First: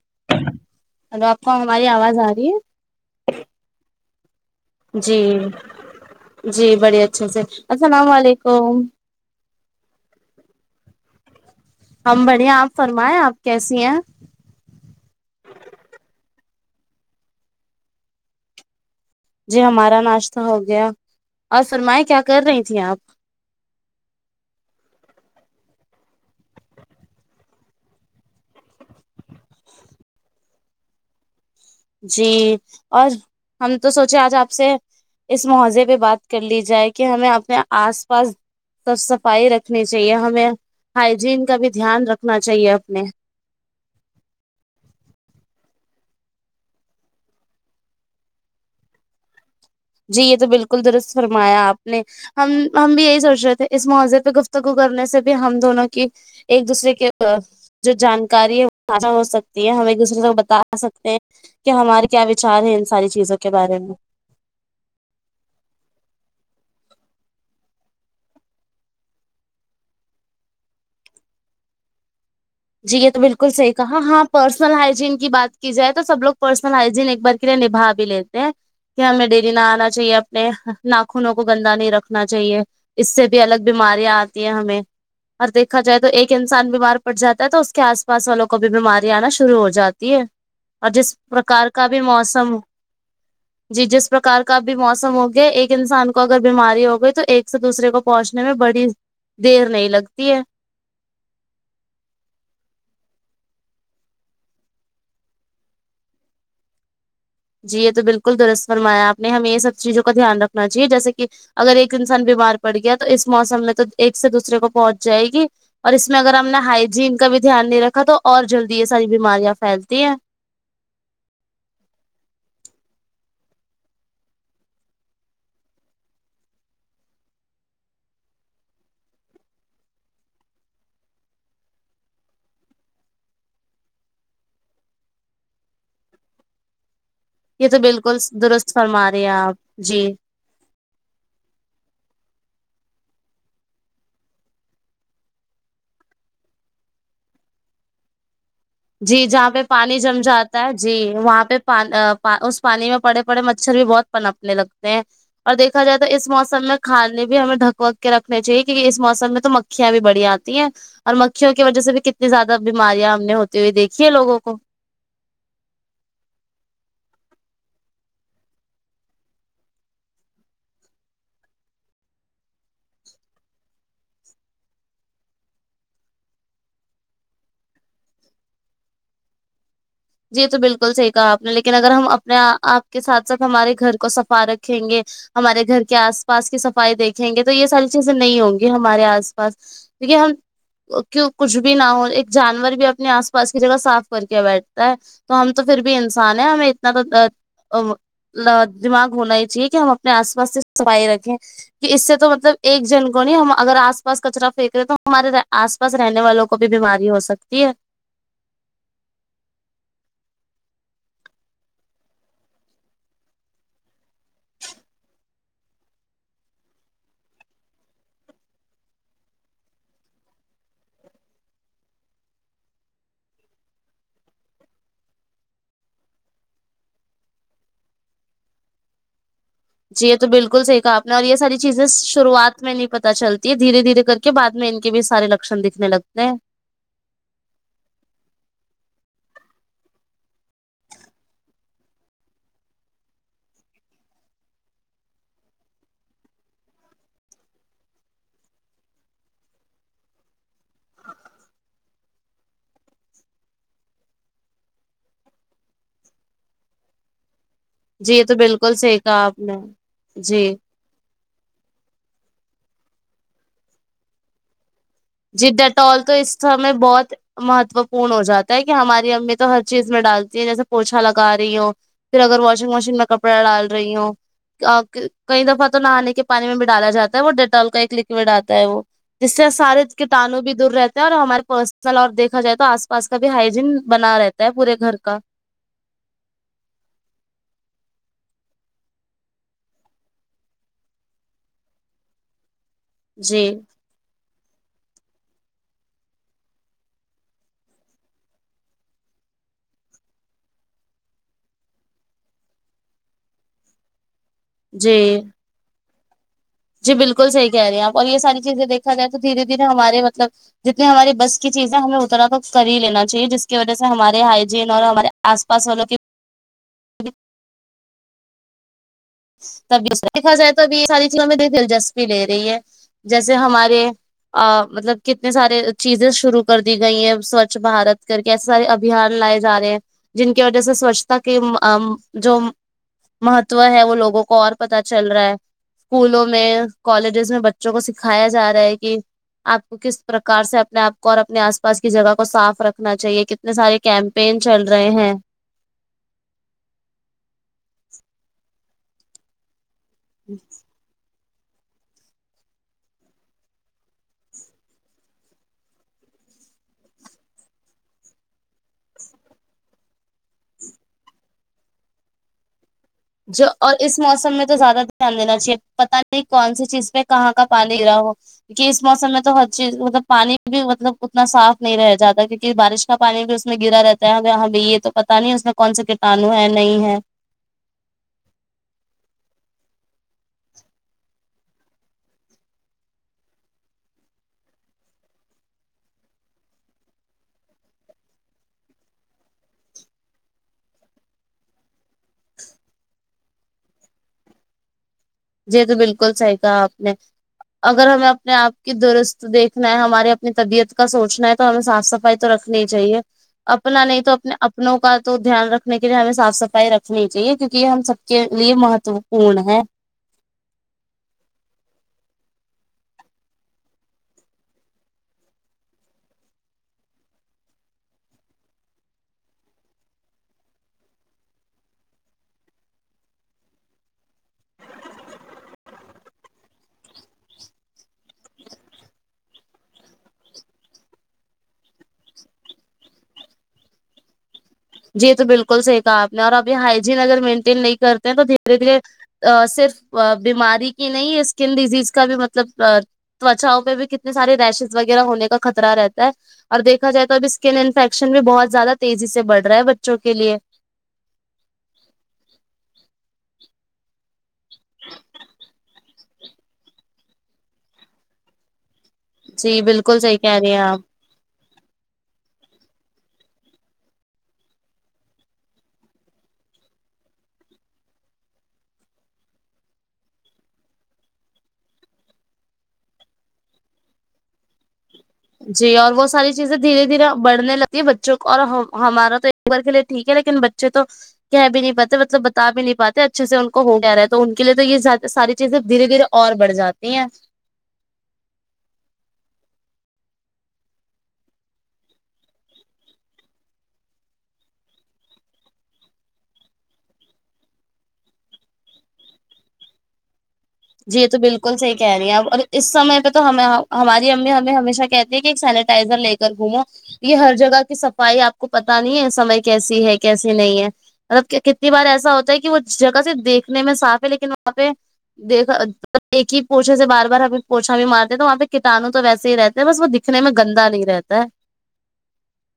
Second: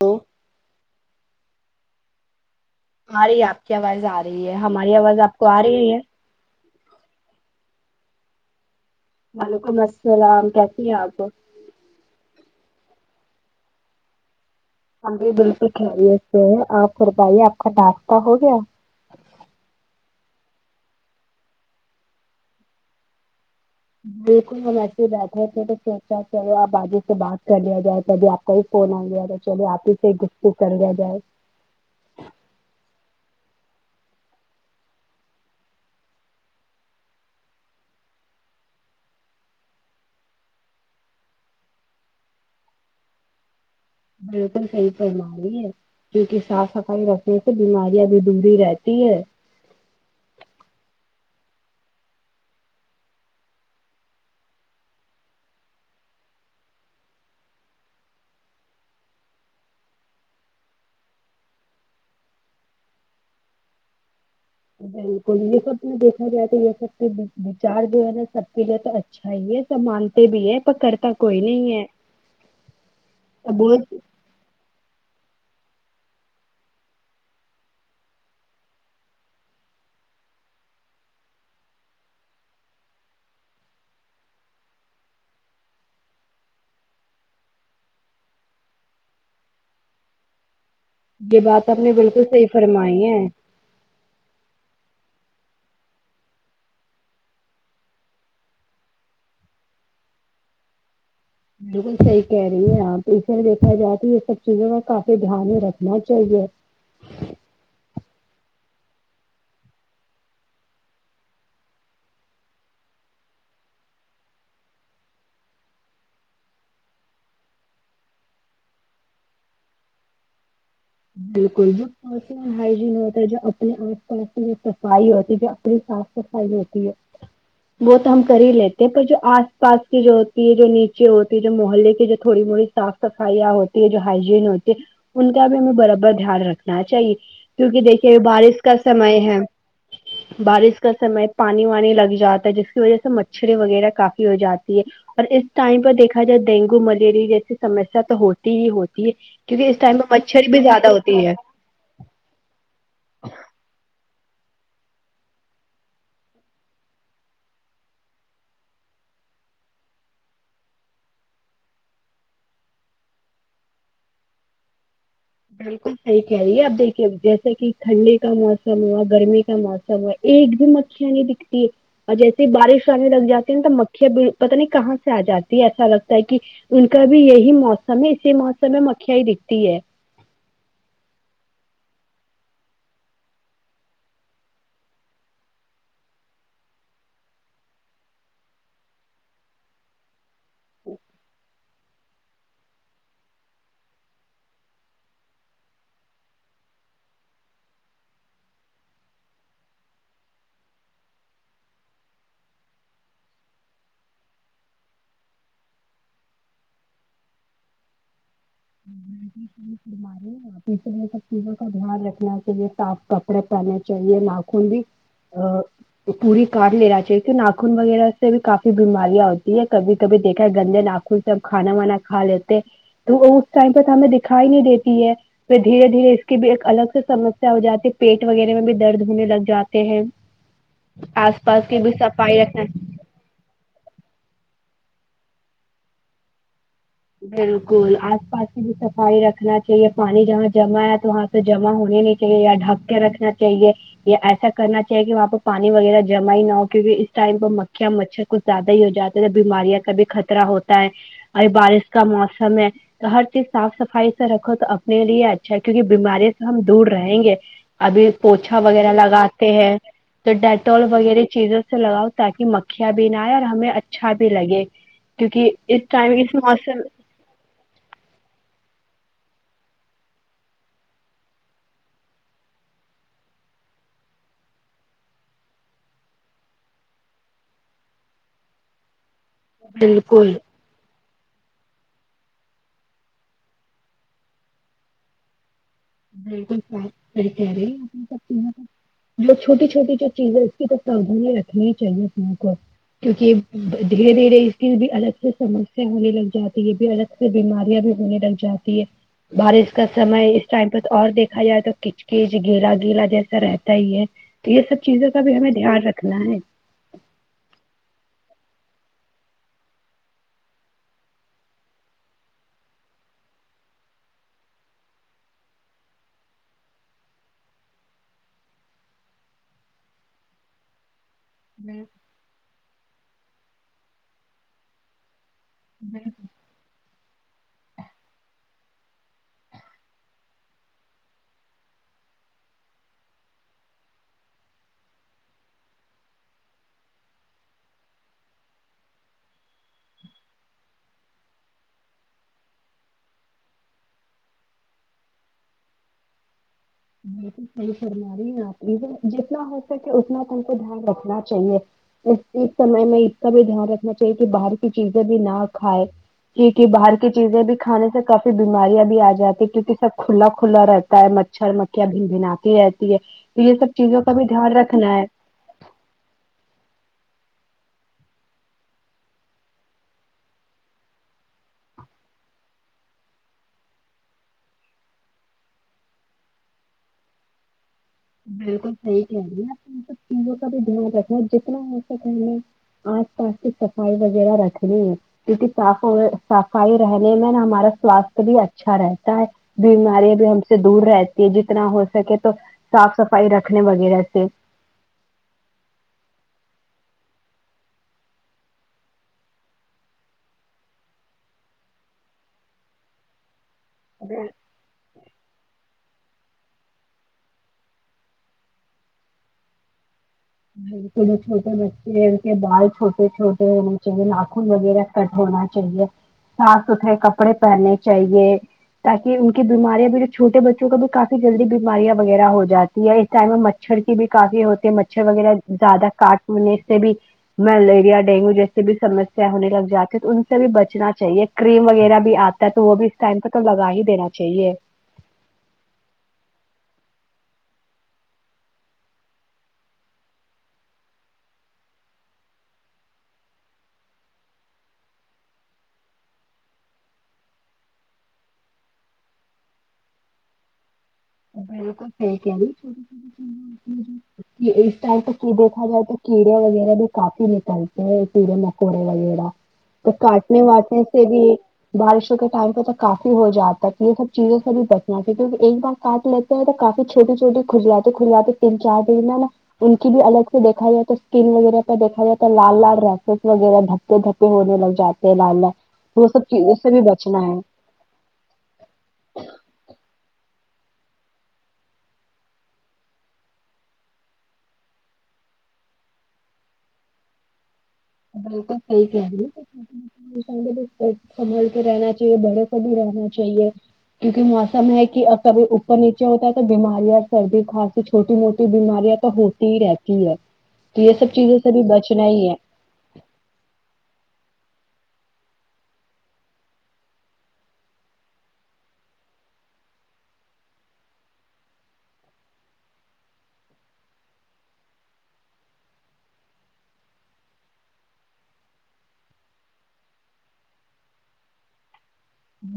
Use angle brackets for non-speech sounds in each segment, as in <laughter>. تو ہلو آپ کو ہماری آواز آ رہی ہے آ رہی ہے آپ کی آواز آ رہی ہے ہماری آواز آپ کو آ رہی ہے جی بڑی اچھے سے السلام علیکم وعلیکم السلام کیسی ہیں آپ ہم بڑھیا آپ فرمائیں آپ کیسی ہیں ہم بھی بلکل خیریت سے ہے آپ ہر بتائیے آپ کا ڈاستہ ہو گیا جی ہمارا ناشتہ ہو گیا اور فرمائیں کیا کر رہی تھیں آپ بلکل ہم ایسے ہی بیٹھے تھے تو چلو آپ باجی سے بات کر لیا جائے تبھی آپ کوئی فون آ گیا تھا چلو آپ ہی سے گفتگو کر لیا جائے جی اور ہم تو سوچے آج آپ سے اس ماوضے پہ بات کر لی جائے کہ ہمیں اپنے آس پاس تو صفائی رکھنی چاہیے ہمیں ہائجین کا بھی دھیان رکھنا چاہیے اپنے بلکل سہی فرما ر ہی ہے کیونکہ صاف صفائی رکھنے سے بیماریاں بھی دوری رہتی ہے جی یہ تو بلکل درست فرمایا آپ نے ہم ہم بھی یہی سوچ رہے تھے اس ماضرے پہ گفتگو کرنے سے بھی ہم دونوں کی ایک دوسرے کے جو جانکاری ہے وہ خا ہو سکتی ہے ہم ایک دوسرے کو بتا سکتے ہیں کہ ہمارے کیا وچار ہے ان ساری چیزوں کے بارے میں بلکل یہ سب نے دیکھا جائے تو یہ سب کے چار جو ہے نا سب کے لیے تو اچھا اچھا یہ ہے سب مانتے بھی ہے پر کرتا کوئی نہیں ہے جی یہ تو بلکل سہی ابول کہاں ہاں پرسنل ہائجین کی بات کی جائے تو سب لوگ پرسنل ہائجین ایک بار کے لیے نبھا بھی لیتے ہیں کہ ہمیں ڈیری ناہنا چاہیے اپنے ناخنوں کو گندا نہیں رکھنا چاہیے اس سے بھی الگ بیماریاں آتی ہیں ہمیں اور دیکھا جائے تو ایک انسان بیمار پڑ جاتا تو اس کے آس پاس والوں کو بھی بیماری آنا شروع ہو جاتی ہے اور جس یہ پرکار بات آپ کا نے بھی بالکل صحیح موسم فرمائی ہے جی جس پرکار کا بھی موسم ہو گیا ایک انسان کو اگر بیماری ہو گئی تو ایک سے دوسرے کو پہنچنے میں بڑی دیر نہیں لگتی ہے بالکل صحیح کہہ رہی ہیں آپ اسے دیکھا جائے تو یہ سب چیزوں میں کافی دھیان میں رکھنا چاہیے جی یہ تو بالکل درست فرمایا آپ نے ہمیں یہ سب چیزوں کا دھیان رکھنا چاہے جیسے کے اگر ایک انسان بیمار پڑ گیا تو اس موسم میں تو ایک سے دوسرے کو پہنچ جائے گی اور اس میں اگر ہم نے ہائجین کا بھی دھیان نہیں رکھا تو اور جلدی یہ ساری بیماریاں پھیلتی ہیں بالکل اور ہائجین ہوتا ہے جو اپنے آس پاس کی جو صفائی ہوتی ہے جو اپنی صاف صفائی ہوتی ہے وہ تو ہم کر ہی لیتے ہیں پر جو آس پاس کی جو ہوتی ہے جو نیچے ہوتی ہے جو محلے کی جو تھوڑی موڑی صاف صفائیاں ہوتی ہیں جو ہائجین ہوتی ہے ان کا بھی ہمیں برابر دھیان رکھنا چاہیے یہ تو کیونکہ بالکل دیکھیے بارش درست کا فرما سمے رہے ہیں ہے آپ جی بارش کا سمے پانی وانی لگ جاتا ہے جس کی وجہ سے مچھرئیں وغیرہ کافی ہو جاتی ہیں اور اس ٹائم پہ دیکھا جائے ڈینگو ملیریا جیسی سمسیا تو ہوتی ہی ہوتی جی جہاں پہ کیونکہ اس ٹائم میں مچھرئیں بھی زیادہ ہوتی ہے پاں ا اس پانی میں پڑے پڑے مچھر بھی بہت پنپنے لگتے ہیں اور دیکھا جائے تو اس موسم میں کھانے بھی ہمیں ڈھک وک کے رکھنے چاہیے کیونکہ اس موسم میں تو مکھیاں بھی بڑی آتی ہیں اور مکھیوں کی وجہ سے بھی کتنی زیادہ بیماریاں ہم نے ہوتی ہوئی دیکھی ہے لوگوں کو بالکل صحیح کہے رہی اب دیکھیے جیسے کہ ٹھنڈے کا موسم ہو گرمی کا موسم ہے ایک بھی مکھیاں نہیں دکھتی ہے اور جیسے بارش آنے لگ جاتی ہیں نا تو مکھیاں پتا نہیں کہاں سے آ جاتی ہے ایسا لگتا ہے کہ ان کا بھی یہی موسم ہے اسی موسم میں مکھیاں ہی دکھتی ہے جی تو بالکل صحیح کہا آپ نے لیکن اگر ہم اپنے آپ کے ساتھ ساتھ ہمارے گھر کو صفا رکھیں گے ہمارے گھر کے آس پاس کی صفائی دیکھیں گے تو یہ ساری چیزیں نہیں ہوں گی ہمارے آس پاس دیکھئے ہم کیوں کچھ بھی نہ ہو ایک جانور بھی اپنے آس پاس کی جگہ صاف کر کے بیٹھ تا ہے تو ہم تو پھر بھی انسان ہے ہمیں اتنا تو ا ت دماغ ہونا ہی چاہیے کہ ہم اپنے آس پاس سے صفائی رکھیں کہ اس سے تو مطلب ایک جن کو نہیں ہم اگر آس پاس کچرا پھینک رہے تو ہمارے آس پاس رہنے والوں کو بھی بیماری ہو سکتی ہے <unintelligible> یہ سب چیزوں کا دھیان رکھنا چاہیے صاف کپڑے پہنے چاہیے ناخن بھی ہ پوری کاٹ لینا چاہیے کی ناخن وغیرہ سے بھی کافی بیماریاں ہوتی ہیں کبھی کبھی دیکھا ہے گندے ناخن جب کھانا وانا کھا لیتے تو وہ اس ٹائم پہ تو ہمیں دکھائی نہیں دیتی ہے پھر دھیرے دھیرے اس کی بھی ایک الگ سے سمسیا ہو جاتی ہے پیٹ وغیرہ میں بھی درد ہونے لگ جاتا جی یہ تو بالکل صحیح کہا آپ نے اور یہ ساری کی چیزیں بھی صفائی شروعات رکھنا میں نہیں پتا چل یہ دھیرے دھیرے کر کے بعد میں ان کے بھی سارے لکشن دیکھنے لگتے ہیں بالکل آس پاس کی بھی صفائی رکھنا چاہیے پانی جہاں جمع ہے تو وہاں تو جمع ہونے نہیں چاہیے یا ڈھک کے رکھنا چاہیے یا ایسا کرنا چاہیے کہ وہاں پہ پانی وغیرہ جمع ہی نہ ہو کیونکہ اس ٹائم پ مکھیاں مچھر کچھ زیادہ ہی ہو جاتے بیماریاں کا بھی خطرہ ہوتا ہے اور بارش کا موسم ہے تو ہر چیز صاف صفائی سے رکھو تو اپنے لیے اچھا ہے کیونکہ بیماریوں سے ہم دور رہیں گے ابھی جی یہ تو پوچھا بالکل وغیرہ صحیح کہا آپ لگاتے نے ہیں تو جی ڈ ٹال وغیرہ چیزوں سے لگاؤ تاکہ مکھیاں بھی نہ آئے اور ہمیں اچھا بھی لگے جی کیونکہ ڈٹال تو ٹائم اس سمے موسم بہت مہتو پورن ہو جاتا ہے کہ ہماری امی تو ہر چیز میں ڈالتی ہیں جیسے پوچھا لگا رہی ہوں پھر اگر واشنگ مشین میں کپڑا ڈال رہی ہوں کئی دفعہ تو نہانے کے پانی میں بھی ڈالا جاتا ہے وہ ڈٹال کا ایک لکوڈ آتا ہے وہ جس سے سارے بالکل کٹانوں بھی دور رہتا ہے اور ہمارے پرسنل اور دیکھا جائے تو آس پاس کا بھی ہائجین بنا رہتا ہے پورے گھر کا <inaudible> جو چھوٹی چھوٹی جو چیز ہے اس کو قابو میں رکھنی ہی چاہیے اپنے کو کیونکہ جی دھیرے دھیرے اس کی بھی الگ سے سمسیا ہونے لگ جاتی ہے بھی الگ سے بیماریاں بھی ہونے لگ جاتی ہے بارش کا سمے ٹائم پر اور دیکھا جائے تو کچ کچ گیلا گیلا جیسا رہتا ہی ہے تو یہ سب چیزوں جی کا بھی ہمیں دھیان رکھنا ہے جی بالکل صح کہہ رہی آپ اور یہ ساری چیزیں دیکھا جائے تو دھیرے دھیرے ہمارے مطلب جتنی ہماری بس کی چیزیں ہمیں اتنا تو کر ہی لینا چاہیے جس کی وجہ سے ہمارے ہائیجین اور ہمارے آس پاس والو کہ تبھی دیکھا جائے تو اب یہ ساری چیزوں میں دلچسپی لے رہی ہے جیسے ہمارے ا مطلب کتنے سارے چیزیں شروع کر دی گئی ہیں سوچھ بھارت کر کے کیسے سارے ابھیان لائے جا رہے ہیں جن کی وجہ سے سوچھتا کی ام ام جو مہت وہ ہے وہ لوگوں کو اور پتا چل رہا ہے اسکولوں میں کالجز میں بچوں کو سکھایا جا رہا ہے کہ آپ کو کس پرکار سے اپنے آپ کو اور اپنے آس پاس کی جگہ کو صاف رکھنا چاہیے کتنے سارے کیمپین چل رہے ہیں بالکل سہی فرماری ہیں آپ جتنا ہو سکے اتنا ہم کو دھیان رکھنا چاہے اس اس سمے میں اس کا بھی دھیان رکھنا چاہیے کہ باہر کی چیزیں بھی نہ کھائے جی جی باہر کی چیزیں بھی کھانے سے کافی بیماریاں بھی آ جاتی کیونکہ سب کھلا کھلا رہتا ہوتا ہے مچھر مکیا بن بھین آتی ہے تو جو یہ سب اور اس چیزوں کا بھی موسم میں تو دھیان زیادہ رکھنا ہے دھیان دینا چاہیے پتہ نہیں نہیں کون سی چیز پے کہاں کا پانی ملا ہو کہ اس موسم میں تو ہر چیز مطلب پانی بھی مطلب اتنا صاف نہیں رہ جاتا کیونکہ بارش کا پانی بھی اس میں گرا رہتا ہے ہمیں یہ تو پتا نہیں اس میں کون سے کیٹانو ہے نہیں ہے بالکل صحیح کہہ رہیے آپ ان سب چیزوں کا بھی دھیان رکھنا جتنا ہو سکے میں آس پاس کی صفائی وغیرہ رکھنی ہے کیونکہ صاف صفائی رہنے میں نا ہمارا سواستھ بھی اچھا رہتا ہے بیماریاں بھی ہم سے دور رہتی ہے جتنا ہو سکے تو صاف صفائی رکھنے وغیرہ سے جی تو بالکل صحیح کہہ آپ نے اگر ہمیں اپنے آپ کی درست دیکھنا ہے ہماری اپنی طبیعت کا سوچنا ہے تو ہمیں صاف سفائی تو رکھنی ہی چاہیے اپنا نہیں تو اپنے اپنوں کا تو دھیان رکھنے کے لیے ہمیں صاف صفائی رکھنی ہی چاہیے کیونکہ یہ ہم سب کے لیے مہتوپورن ہے <unintelligible> جنہیں چھوٹے بچے ہیں ان کے بال چھوٹے چھوٹے ہونے چاہیے ناخن وغیرہ کٹ ہونا چاہیے صاف ستھرے کپڑے پہننے چاہیے تاکہ ان کی بیماریاں بھی جو چھوٹے بچوں کو بھی کافی جلدی بیماریاں وغیرہ ہو جاتی ہے اس ٹائم میں مچھر کی بھی کافی ہوتی مچھر وغیرہ زیادہ کاٹنے سے بھی ملیریا ڈینگو جیس بھی سمسیا ہونے لگ جاتی ہیں تو ان سے بھی بچنا چاہیے کریم وغیرہ بھی آتا ہے تو وہ بھی اس ٹائم پہ تو لگا ہی دینا چاہیے جی تو بالکل صحیح کہہ آپ نے اور ابھی ہائیجین اگر مینٹین نہیں کرتے ہیں تو دھیرے دھیرے صرف بیماری کی نہیں اسکن ڈیزیز کا بھی مطلب تچاؤ میں بھی کتنے سارے ریشز وغیرہ ہونے کا خطرہ رہتا ہے اور دیکھا جائے تو اب اسکن انفیکشن بھی بہت زیادہ تیزی سے بڑھ رہا ہے بچوں کے لیے <inaudible> کیڑے وغیرہ بھی کافی نکلتے ہیں کیڑے مکوڑے وغیرہ جی تو بالکل صحیح کہہ کاٹنے رہی ہیں وات آپ سے بھی بارشوں کے ٹائم پہ تو کافی ہو جاتا ہے یہ سب چیزوں سے بھی بچنا چاہئے کیونکہ ایک بار کاٹ لیتے ہیں تو کافی چھوٹی چھوٹی کھل جاتے کھلاتے تین چار دن ہے نا ان کی بھی الگ سے دیکھا جائے تو اسکن وغیرہ پر دیکھا جائے تو لال لال ریشز وغیرہ دک تو دھپے ہونے لگ جاتے ہیں لال لال جی اور وہ سب ساری چیزوں چیزیں سے بھی دھیرے دھیرے بچنا ہے بڑنے لگ بچوں کو اور ہمارا تو ایک بار کے لیے ٹھیک ہے لیکن بچے تو کہہ بھی نہیں پاتے مطلب بتا بھی نہیں پاتے اچھے سے ان کو ہو کیا رہا ہے تو ان کے لیے تو یہ ساری چیزیں دھیرے دھیرے اور بڑھ جاتی ہیں بالکل صحیح کہرہی ہو سنبھل کے رہنا چاہیے بڑے پر بھی رہنا چاہیے کیونکہ موسم ہے کہ کبھی اوپر نیچے ہوتا ہے تو بیماری اور سردی کھانسی چھوٹی موٹی بیماریاں تو ہوتی ہی رہتی ہے تو یہ جی سب چیزوں سے بالکل بھی صحیح کہہ بچنا رہی ہیں آپ ہی ہے اور اس سمے پہ تو ہمیں ہماری امی ہمیں ہمیشہ کہتی ہیں کہ ایک سینیٹائزر لے کر گھومو یہ ہر جگہ کی صفائی آپ کو پتہ نہیں ہے سمے کیسی ہے کیسی نہیں ہے مطلب کہ کتنی بار ایسا ہوتا ہے کہ وہ جگہ سے دیکھنے میں صاف ہے لیکن وہاں پہ دیکھا ایک ہی پوچھے سے بار بار ہم ہی پوچھا بھی مارتے ہیں تو وہاں پہ کٹانوں تو ویسے ہی رہتے ہیں بس وه دکھ دکھنے میں گنده نہیں رہتا ہے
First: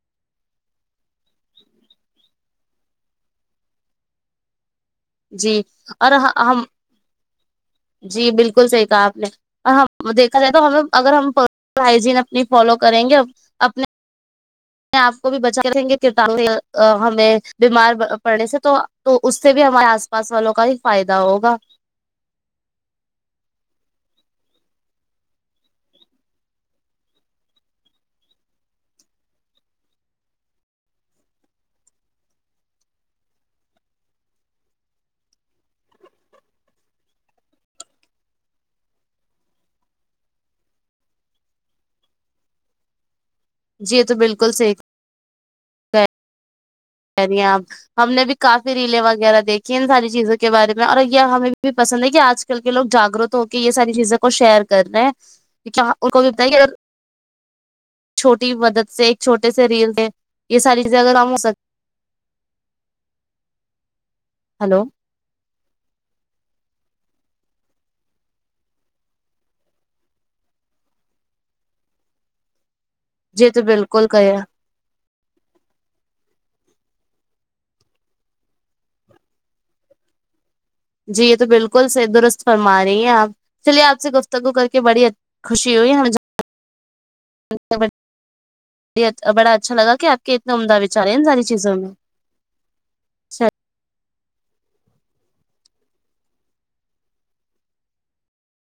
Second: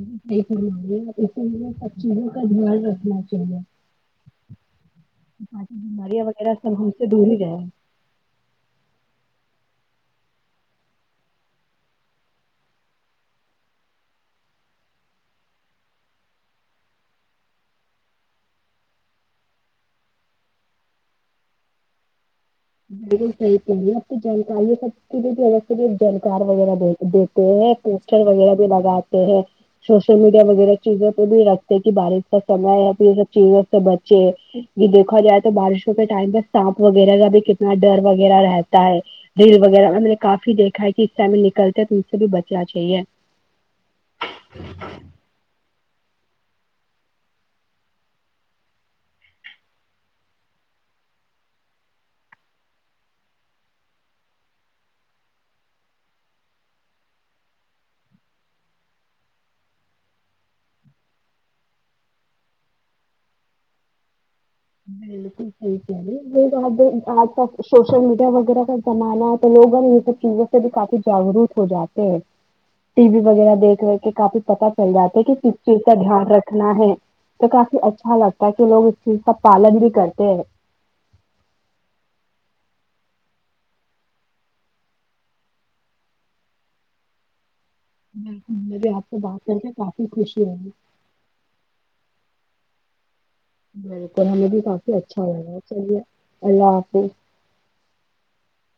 <unintelligible> سب چیزوں کا دھیان رکھنا چاہیے با جی قی اور بیماریاں وغیرہ سب ہم سے دور ہی گیا ہے جی بالکل صحیح کہا آپ نے ہم دیکھا جائے تو ہمیں اگر ہم پرا پر ہا ئی جین اپنی فالو کریں گے اپنے آپ کو بھی بچا کررکھیں گےکٹا ہمیں بیمار پڑنے سے تو تو اس سے بھی ہمارے آس پاس والوں کا ہی فائدہ ہوگا بالکل صحیح کہرہی ںے آ پ تو جانکاری یہ سب کے لیے سے جانکار وغیرہ ہیں پوسٹر وغیرہ بھی لگاتے ہیں سوشل میڈیا وغیرہ چیزوں پہ بھی رکھتے کہ بارش کا سمے ہے پھر یہ سب چیزوں سے بچے یہ دیکھا جائے تو بارشوں کے ٹائم پہ سانپ وغیرہ کا بھی کتنا ڈر وغیرہ رہتا ہے ریل وغیرہ میں نے کافی دیکھا ہے کہ اس ٹائم پے نکلتے ہیں تو ان سے بھی بچنا چاہیے جی یہ تو بالکل صحیح آپ <unintelligible> ہم نے بھی کافی ریلیں وغیرہ دیکھی ان ساری چیزوں کے بارے میں اور یہ ہمیں بھی پسند ہے کہ آج آج کل کے لوگ جاگروت ہو کے یہ ساری چیزوں کو شیئر کر رہے ہیں کیا ان کو بھی بتائیں کہ اگر چھوٹی بھی مدد سے ایک چھوٹے سے ریل دیں یہ ساری چیزیں اگر عام ہو سک ہلو بالکل یک ہے آج پ سوشل میڈیا وغیرہ کا زمانہ ہے تو لوگوں نے یہ سب چیزیں سے بھی کافی جاگروک ہو جاتے ہیں ٹی وی جی وغیرہ تو دیکھ رہے بالکل تھے کہ کافی پتک چل جاتے کہ کس چیز کا دھیان رکھنا ہے تو کافی اچھا لگتا ہے کہ لوگ اس چیز کا پالن بھی کرتے ہے جی یہ تو بالکل سے درست فرما رہی ہیں آپ چلیے آپ سے گفتگو کر کے بڑی ا خوشی ہوئی ہم جا مجھے آپ سے بات بڑا کر کے اچھا لگا کافی کہ آپ کے خوشی اتنے ہوئی عمدہ و چار ہیں ان ساری چیزوں میں بالکل ہمیں بھی کافی اچھا لگاچلئے اللہ حافظ